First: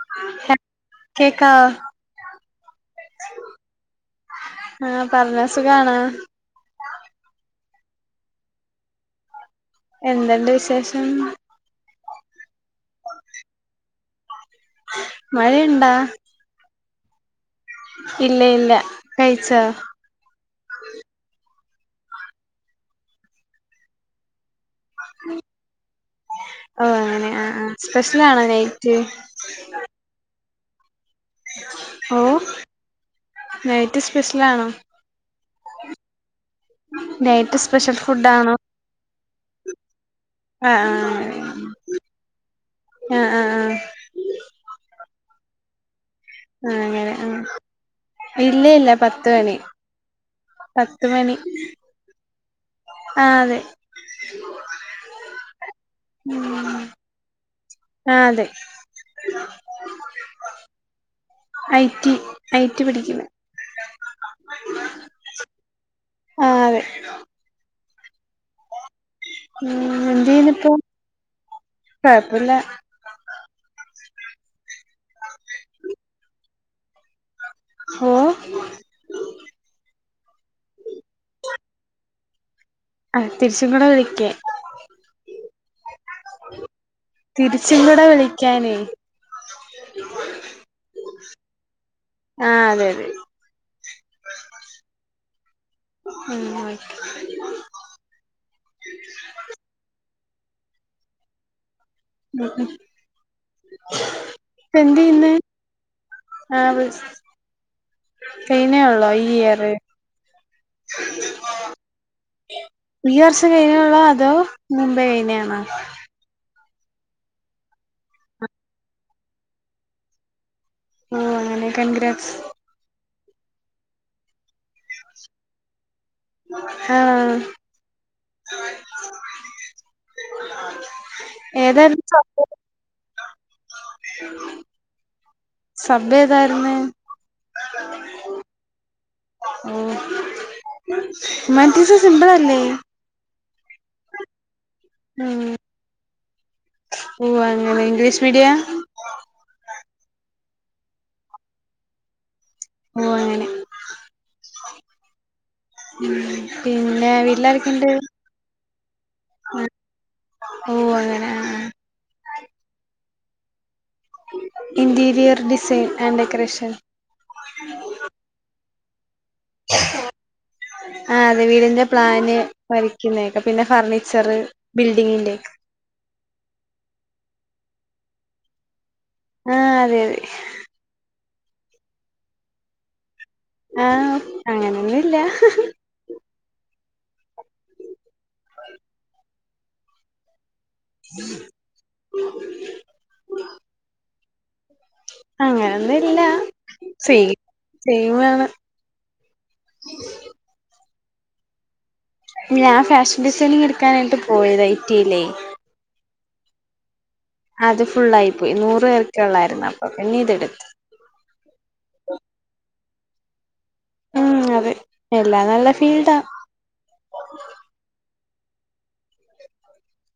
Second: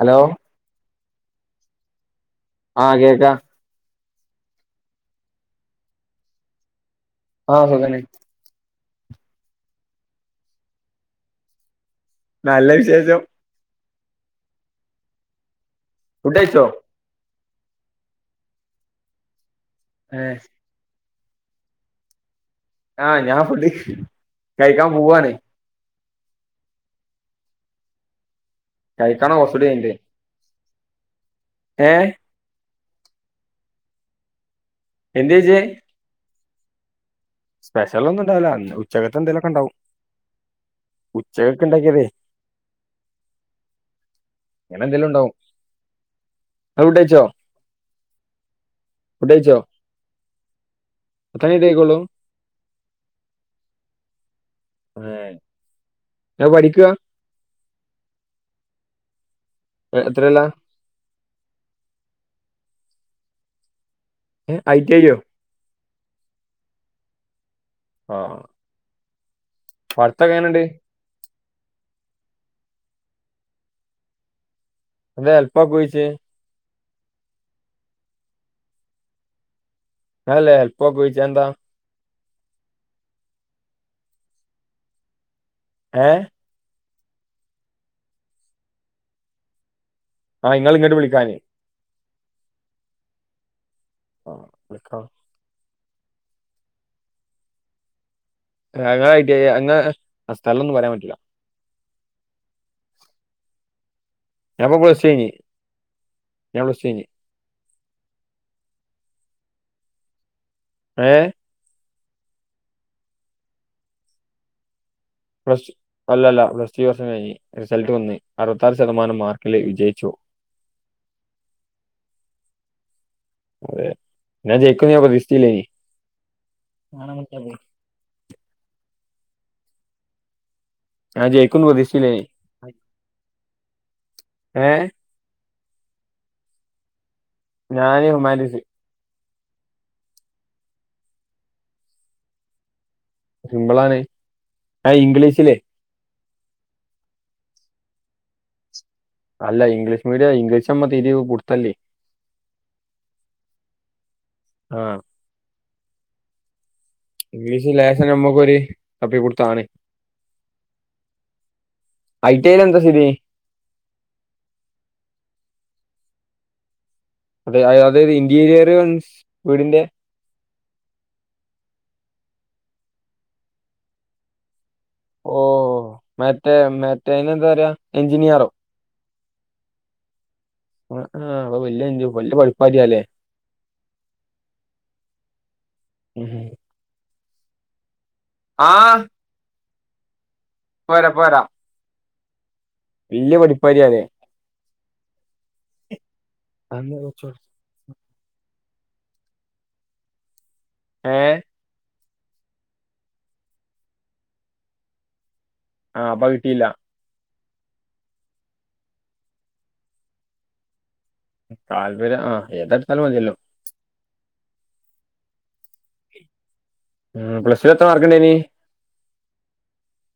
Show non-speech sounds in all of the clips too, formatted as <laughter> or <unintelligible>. hello കേകാവോ ആഹ് കേക്കാം ആഹ പറഞ്ഞോ സുഖയാണോ ആഹ് അങ്ങനെ എന്തണ്ട് വിശേഷം നല്ല വിശേഷം മഴയുണ്ടോ - ഫുഡ്‌ കഴിച്ചോ ഇല്ല ഇല്ല കഴിച്ചോ ആഹ ആഹ് ഞാൻ വെളി കഴിക്കാൻ പോവാണ് ഓ അങ്ങനെ ആ ആ സ്പെഷ്യൽ ആണോ - കഴിക്കണോ ഓസഡയിന്റെ <unintelligible> ഓ നൈറ്റ് സ്പെഷ്യൽ ആണോ എേജെ <unintelligible> നൈറ്റ് സ്പെഷ്യൽ ഒന്നും ഉണ്ടാവില്ല ഫുഡാണോ ഉച്ചകത്തെ എന്തേലുമൊക്കെ ഉണ്ടാവും ആഹ ഉച്ചക്കക്ക് ആഹ ഇണ്ടാക്കിയതേ ആഹ ആഹ ആഹ ഇങ്ങനെ എന്തെലും ഉണ്ടാവും ആ ഇങ്ങള് ഫുഡ് അങ്ങനെ കഴിച്ചോ ആ ഇല്ല ഇല്ല പത്ത ഫുഡ് മണി കഴിച്ചോ പത്ത് മണി എത്ര കഴിഞ്ഞിട്ടേ കഴിക്കൊള്ളൂ ആ അതെ അതെ ഞാൻ പഠിക്ക <unintelligible> എത്രല്ല ഐട്ടി പഠിക്കുന്ന് ഏ ഐടിഐ യ്യോ ആഹ് അതെ ആ ഉ എന്തെയുന്നു ഇപ്പോ കൊഴപ്പല്ല എന്ത ഹെൽപാക്കോയ് ചൊയ്ച്ചെ ഉം ഇങ്ങളല്ലേ എൽപാകോ ചോയിച്ച അതെന്താ ആ തിരിച്ചും കൂടെ വിളിക്കേ ഏ തിരിച്ച കൂടെ വിളിക്കാനേ ആഹ ഇങ്ങൾ ഇങ്ങട്ട് വിളിക്കാനേ ആ അതെ അതെ ആ വിളിക്കാം ഉം ഓക്കെ ആ ഇങ്ങള് ഐടിയലാ അങ്ങന ആ സ്ഥലന്നും പറയാൻ പറ്റൂല്ല ഉം ഞാനിപ്പോ പ്ലസ് ടു കഴിഞ്ഞ് എന്തയ്യുന്ന് ഞാൻ ആഹ പ്ലസ് ടു വിളി കഴിഞ്ഞ് കഴിഞ്ഞേ ഉള്ളോ ഈ ഇയറ് ഏ ഈ വർഷം കഴിഞ്ഞേള്ളു അതോ മുമ്പേ കഴിഞ്ഞ ആണോ കുറച്ച വർഷം കഴിഞ് റിസൾട്ട് വന്ന് അറുപത്താറ് ശതമാനം മാർക്കിൽ വിജയിച്ചു ഓ അങ്ങനെ കൺഗ്രാസ് അതെ ഞാൻ ജയിക്കുന്ന് ഞാൻ പ്രതീക്ഷിച്ചില്ലേനി ആ ഞാൻ ജയിക്കും ഏതായാലും പ്രതീക്ഷിച്ചില്ല സ ഇനി ഏ സബ് ഏതായിരുന്നേ ഞാന് ഹുമാറ്റിസ് ഉമറ്റീസ് സിമ്പിൾ അല്ലേ സിമ്പിളാണ് ആ ഇംഗ്ലീഷിലേ ഓ അങ്ങനെ ഇംഗ്ലീഷ് മീഡിയ അല്ല ഇംഗ്ലീഷ് മീഡിയം ഇംഗ്ലീഷ് അമ്മക്ക് തീരെ പുടുത്തല്ലേ ഓ അങ്ങനെ ആ ഉ പിന്നെ ഇംഗ്ലീഷ് വീട്ടിലാരെക്കെണ്ട് ലേശം നമുക്കൊരു തപ്പി കൊടുത്താണ് ഓ അങ്ങണെ ആ ഐടി ഐൽ എന്താ സഥിതി ഇന്റീരിയർ ഡിസൈൻ ആൻഡ് ഡെക്കറേഷൻ അതെ അ അതായത് ഇന്റീരിയർ മീൻസ് വേടിന്റെ ആ അതെ വീടിന്റെ പ്ലാന് വരക്കുന്നക്കെ പിന്നെ ഫർണിച്ചറ് ബിൽഡിങ്ങിന്റെ ഓ മറ്റേ മേറ്റേ ഐനെന്താ പറയാ എഞ്ചിനീയറോ ആ അതെ അതെ ആ ആ അപ്പൊ വല്യ എൻജി പഠിപ്പല്ലേ ആഹഅങ്ങനൊന്നുല്ല ഉ ആ ഇപ്പ വരാ ഇപ്പ വരാ അങ്ങനൊന്നുല്ല അന്ന് കുറച്ച് ചെയ്യ ചെയ്യയാണ് ഉ ഏ ഞാൻ ഫാഷൻ ഡിസൈനിങ് എടുക്കാനായിട്ട് പോയത് ഐറ്റിയിലേ ആഹ അപ്പ കിട്ടിയില്ല അത് ഫുൾായി പോയി നൂറ പേർക്കെ ഉള്ളായിരുന്നു അപ്പൊ പിന്നെ ഇതെടുത്തു താല്പര്യം ആഹ ഏതാരു സ്ഥലം മതിയല്ലോ ഉം അതെ എല്ലാം നല്ല ഫീൽഡാ ഉം് പ്ലസ്വിത്ര മാർക്കണ്ടേനി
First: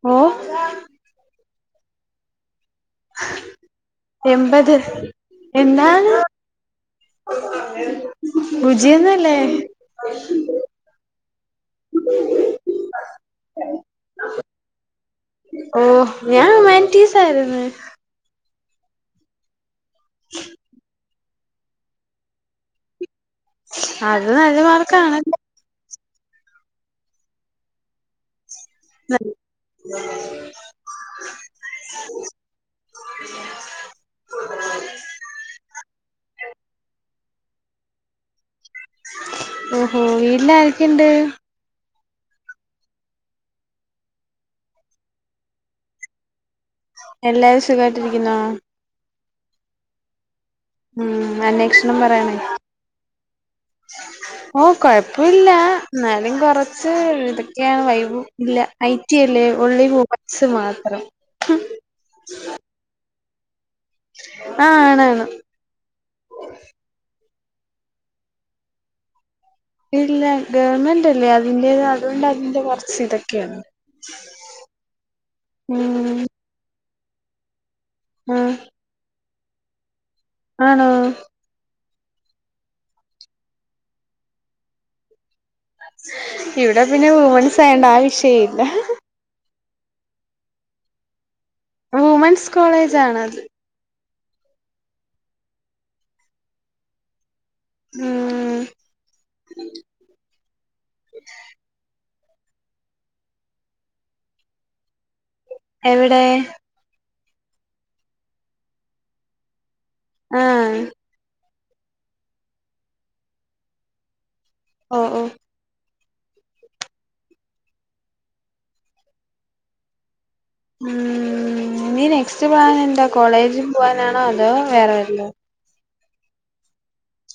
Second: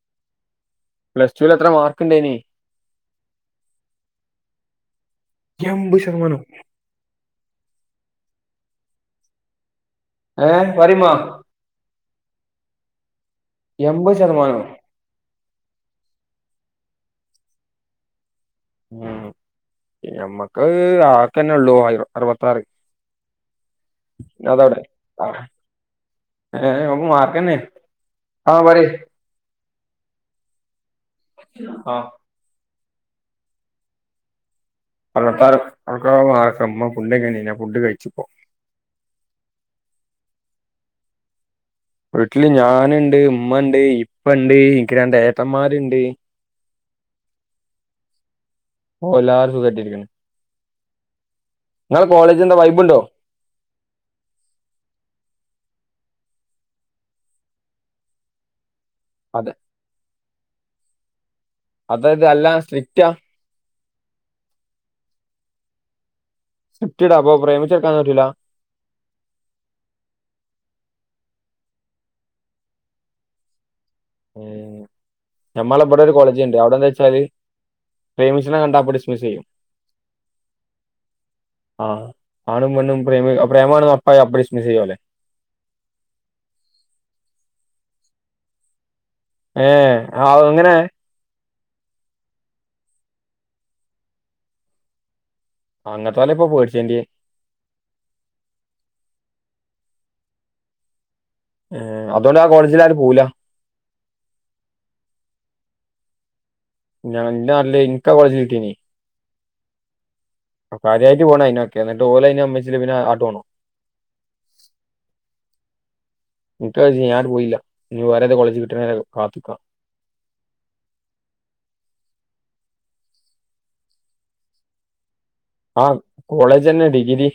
ഓ പ്ലസ് ടുൂവിൽ എത്ര മാർക്ക്ുണ്ടേനി എപത് എൺപത് എന്നാൽ ശതമാനം ഭുചിയന്നല്ലേ ഏ വരമാ ഓ ഞാൻ സായത ഉ മ്മക്ക് ആക്കന്നെ ഉള്ളൂ ആയി അറുപത്താറ് അത് നല്ല അതവിടെ മാർക്കാണല്ലേ ഏ ഒ മാർക്കന്നെ ആ പറ ഉ ആഹ <unintelligible> പള്ളത്താർക്ക ആക്കമ്മ ഫുൊക്ക ഫുഡ് കഴിച്ചുപ്പോ ഓഹോ വീല്ല ആർക്കെയുണ്ട് വീട്ടില് ഞാനുണ്ട് ഉമ്മ ഉണ്ട് ഇപ്പ ഇണ്ട് എനിക്ക് രന്റെ ഏട്ടന്മാരുണ്ട് എല്ലാവസും കാട്ടിരിക്കുന്നോ ഓ എല്ലരും സുഖ കട്ടിയിരിക്കുന്നു ഉം അന്വേഷണം പറയണേ എന്താ വൈബുണ്ടോ ഓ കൊഴപ്പില്ല എന്നാലും കുറച്ച് ഇതൊക്കെയാണ് വൈവവും ഇല്ല ഐടി അല്ലേ അതെ ഉള്ളി പോ മാത്രം അതായത് അല്ല സ്ട്രിക്റ്റ ആഹ ആണണ് സടാ അപ്പൊ പ്രേമിച്ചെടുക്കാിട്ടില്ല ഇല്ല ഗവൺമെന്റ്ല്ലേ അതിന്റെത് അതുകൊണ്ട് അതിന്റെ കുറച്ച് ഇതൊക്കെയാണ് ഉ നഞമ്മള ഇവിടെ ഒരു ഉം കോളേജ് ഉണ്ട് അവിടെന്താ വെച്ചാല് ആ പ്രേമിച്ചിനെ കണ്ടാപ്പോ ഡിസ്മിസ് ചെയ്യും ആണോ ആഹ ആണും പണ്ണും പ്രേമി പ്രേമാണും അപ്പായ അപ്രസ്മിസ് ചെയ്യ പോലെ ഇവിടെ പിന്നെ വമൺസ് ആയണ്ട ആ വിഷയ ഇല്ല ഏ ആ അങ്ങനെ വുമൻസ് കോളേജ ആണത് അങ്ങനത്തെ പോല ഇപ്പൊ പേടിച്ചേന്ന്റെ ഉം ഏർ അതുകൊണ്ട് ആ കോളേജില ആും പോവല എവിടെ ഞാൻാല്ല ഇനിക്കാ കോളേജിൽ കിട്ടീന ആ കാര്യമായിട്ട് പോണ അതിനക്കെ എന്നിട്ട് പോഓലെ അ അമ്മച്ച പിന്നെ ആട്ട് പോണോ <unintelligible> <unintelligible> ഞാൻ പോയില്ല നീ വേറെത കോളേജ് കിട്ടണ കാത്തക്കാം ഉം നീ നെക്സ്റ്റ് പ്ലൻ എന്താ കോളേജിൽ പോവാനാണോ അതോ വേറെ വല്ല ആ കോളേജ് ന്നെ ഡിഗ്രി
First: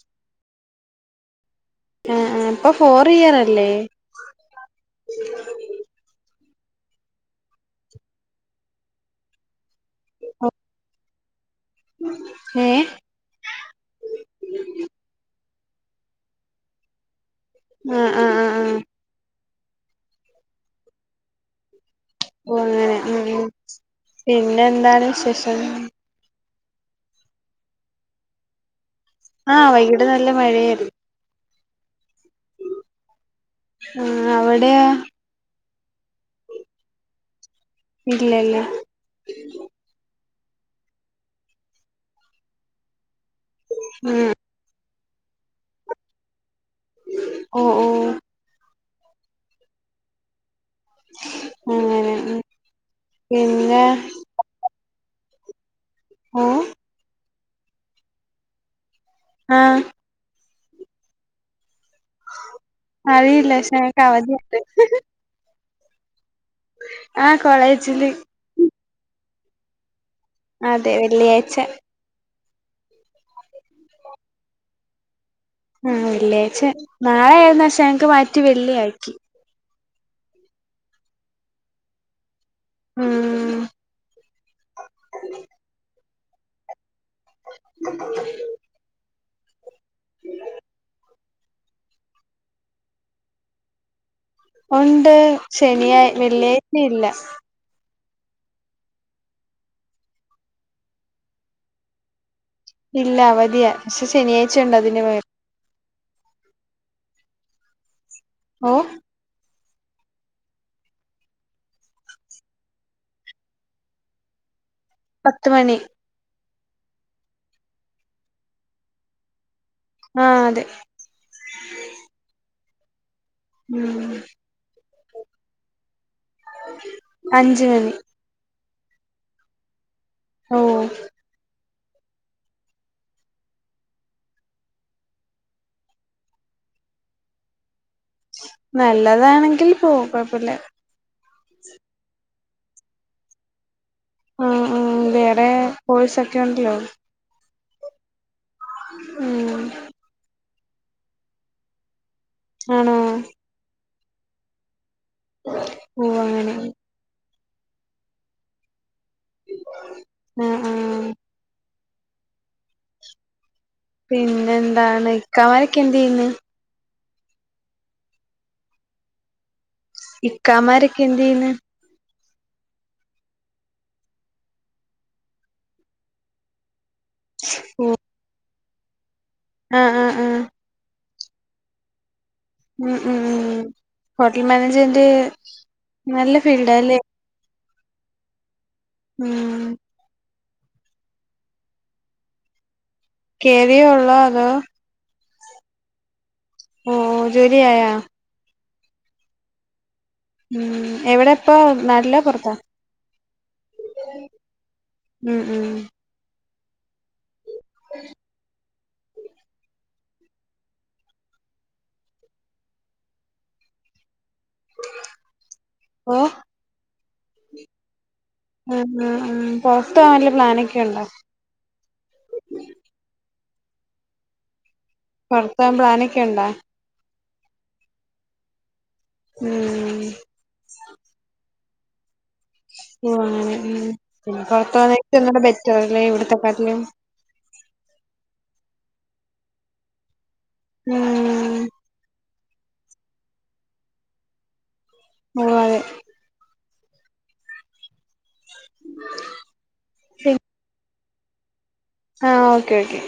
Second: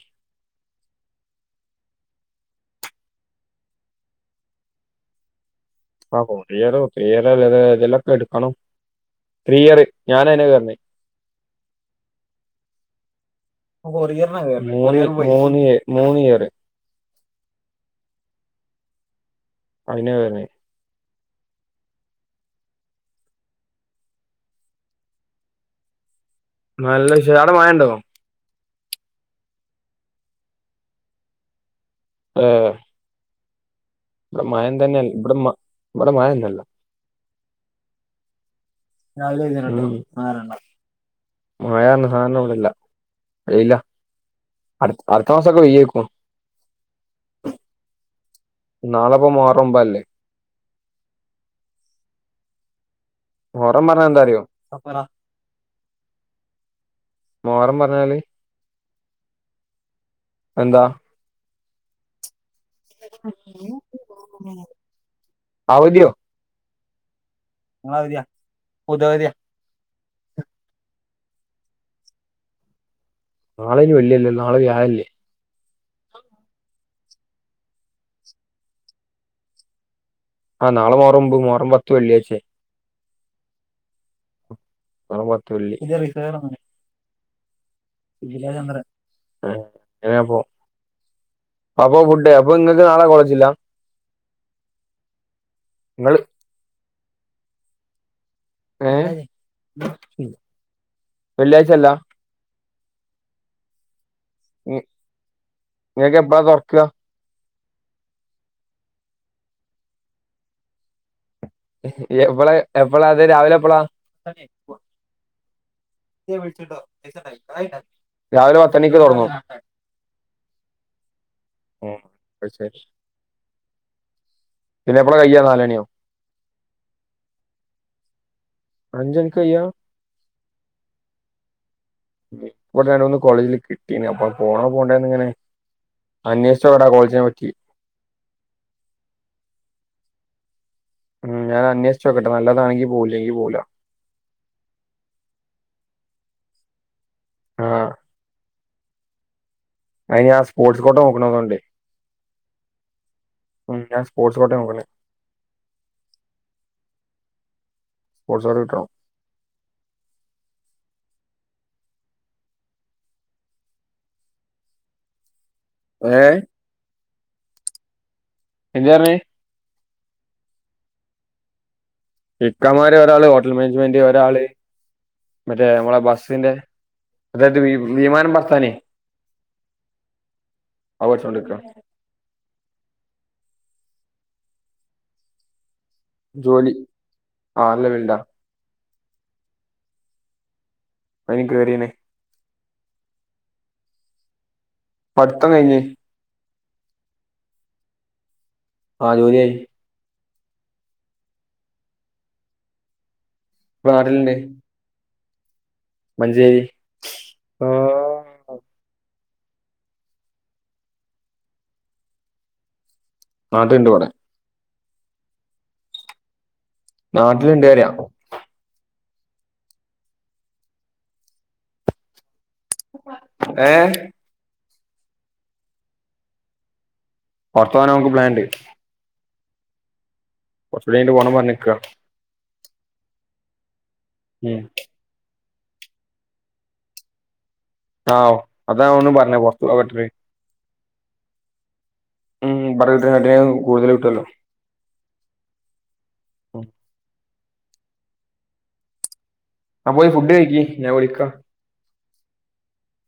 ആ ആ ഇപ്പൊ ഫോർ ഇയർ അല്ലേ <unintelligible> എടുക്കണം ത്രീയർ ഞാനയിനാ കേറിനെ ഏ കൊറിയർന്നാ വരുന്നേ ഉം മൂന്നിയറ് ആ ആ ആ ആ അയിനാ വരനെ ഓ അങ്ങനെ ഉം പിന്നെ എന്താണ് വിശേഷം നല്ല വിശേഷം ആടെ മയണ്ടോ ആഹ വൈകിട്ട് നല്ല മഴയായിരുന്നു ഏഹ് ആ ഇവിടെ മയം അവിടെയാ തന്നെയില്ല ഇവിടെമ് ഇവിടെ മഴഇല്ലാലോ ഇല്ല ല്ലാ <unintelligible> മഴ ന്ന് പറഞ്ഞ സാദനം ഇവിടെ ഇല്ല വൈയിലാ ഉം അ അടുത്ത മാസൊക്കെ പെയ്യായിരിക്കും ഓ ഓ നാളപ്പോ മുഹറം ഒമ്പത് അല്ലേ ആ അങ്ങനെ മുഹറം പിന്നെ പറഞ്ഞ എന്തറിയോ ഏഹ് മോഹറം പറഞ്ഞാൽ ആഹ് എന്താ അറിയില്ല ക്ഷെ ഞങ്ങൾക് അവധിണ്ട് അവധിയോ ആ കോളേജിൽ പൊതുവതിയ അതെ വെള്ളിയാഴ്ച നാളെ വെള്ളിയാല്ലലോ നാളെ വ്യാഴല്ലേ ആ വെള്ളിയായിച്ച നാളെ ആയിരുന്നു ക്ഷെ ഞങ്ങക്ക് മാറ്റി വെള്ളിയാക്കി ആ നളെ മുഹ്‌റം ഒമ്പത് പത്ത് വെള്ളിയാഴ്ച്ച ആ പത്തു വെള്ളി <unintelligible> അപ്പൊ <unintelligible> നിങ്ങക്ക് നാളെ കോളേജില്ല ഉണ്ട് ശനിയായി നിങ്ങള് വെള്ളിയാഴ്ച ഇല്ല ഏ വെള്ളിയാഴ്ചല്ല ഇല്ല അവധിയ ക്ഷെ ശനിയാഴ്ച ഇണ്ട് അതിന്റെ മേൽ നിങ്ങക്ക് എപ്പഴാ തുറക്കുക ഓ എഹ് എപ്പളാ എപ്പളാ അത് രാവിലെ എപ്പളാ പത്ത് മണി രാവിലെ പത്തണിക്ക് തുടങ്ങും ആ അതെ എ അയിശേരി ഉം പിന്നെ എപ്പളാ കയ്യാ നാലണിയോ അഞ്ചു മണി അഞ്ജണിക്കായ്യാ ഓ ഇവിടെ രണ്ട് മൂന്നു കോളേജില് കിട്ടീണ് അപോ പോണ പോണ്ടേന്ന് ഇങ്ങനെ അന്വേഷിചോക്കട്ടെ കോളേജിനെ പറ്റി നല്ലതാണെങ്കിൽ പോ കുഴപ്പില്ല ഉ ഞാൻ അന്വേഷിച് നോക്കട്ടെ നല്ലതാണെങ്കി പോവും ഇല്ലെങ്കി പോവൂല ആ ഉ വേടെ പോയിസൊക്കെ ഉണ്ടല്ലോ ആ ഉം അയിന് ആ സ്പോർട്സ് കോൂട്ട മുൂക്കണോന്നണ്ടണ്ട് ആണോ ഞാൻ്പോർട്സ് കോട്ടടെ നോക്കനെ ഓ അങ്ങനെ പോ്പട്സ കിട്ടോ ആ ആ പിന്നെ എന്താണ് ഇക്കാമാരൊക്കെ എന്ത് ചെയ്യന്ന് ഏഹ് എചണ ഇക്കാമാരൊക്കെ എന്ത് ചെയ്യന്ന് കക്കമാര് ഒരാള് ഹോട്ടൽ മാനേജ്മെന്റ് ഒരാള് മറ്റേ നമ്മളെ ബസ്സിന്റെ അതത് ഓ വിമാനം പർത്താനേ ആ ആ ആ അവർസണ്ടക്ക ഉ ഉ ഹോട്ടൽ മാനേജ്മെന്റ് നല്ല ജോലി ഫീൽഡല്ലേ ആ അല്ല വണ്ടാ ഉം എനിക്ക് കേയറിയനെ കേറയോ ഉള്ള അതോ പഠിത്തം കഴിഞ്ഞഞ് ഓഓ ജോലി ആയോ ആഹ ജോലിയായി ഉം എവിടെ ഇപ്പ നാട്ടില പുൊറത്താ നാടിലിന്റെറെ ഉം ഉം അതെ <unintelligible> ഉ <unintelligible> ആ നാട്ടിൽ ഉണ്ട് ഇവിടെ ആ നാട്ടില ഇണ്ട്ന്ന് പറയാ ഉ പൊറത്ത് പോവാൻ വലിയ പ്ലാനൊക്കെുണ്ടോ ഏ പുറത്തൻ പ്ലാനൊക്കെയ ഉണ്ടാ പറത്ത പോന്ന നമുക്ക് പ്ലാാന്ണ്ട് ഉം കുറച്ച കൂ പോകണം പറഞ്ഞിക്ക ആ ഉ പിന്നെ ഉം പുറത്തു വന്നട്ട് ചറിനെ ഇവിടത്തെ കാാട്ടിനെയും ആ അതാ ഒന്ന് പറഞ്ഞ പുത്തുട്ടേ ഉം ഉം പറ കിട്ടട്ട കൂടുതൽ കിട്ടുവല്ലോ മ ഉ <unintelligible> <unintelligible> ആ പോയി ഫുഡ് കഴിക്കി ഞാൻ വിളിക്കാം ആഹ ഓക്കെ ഓക്കേ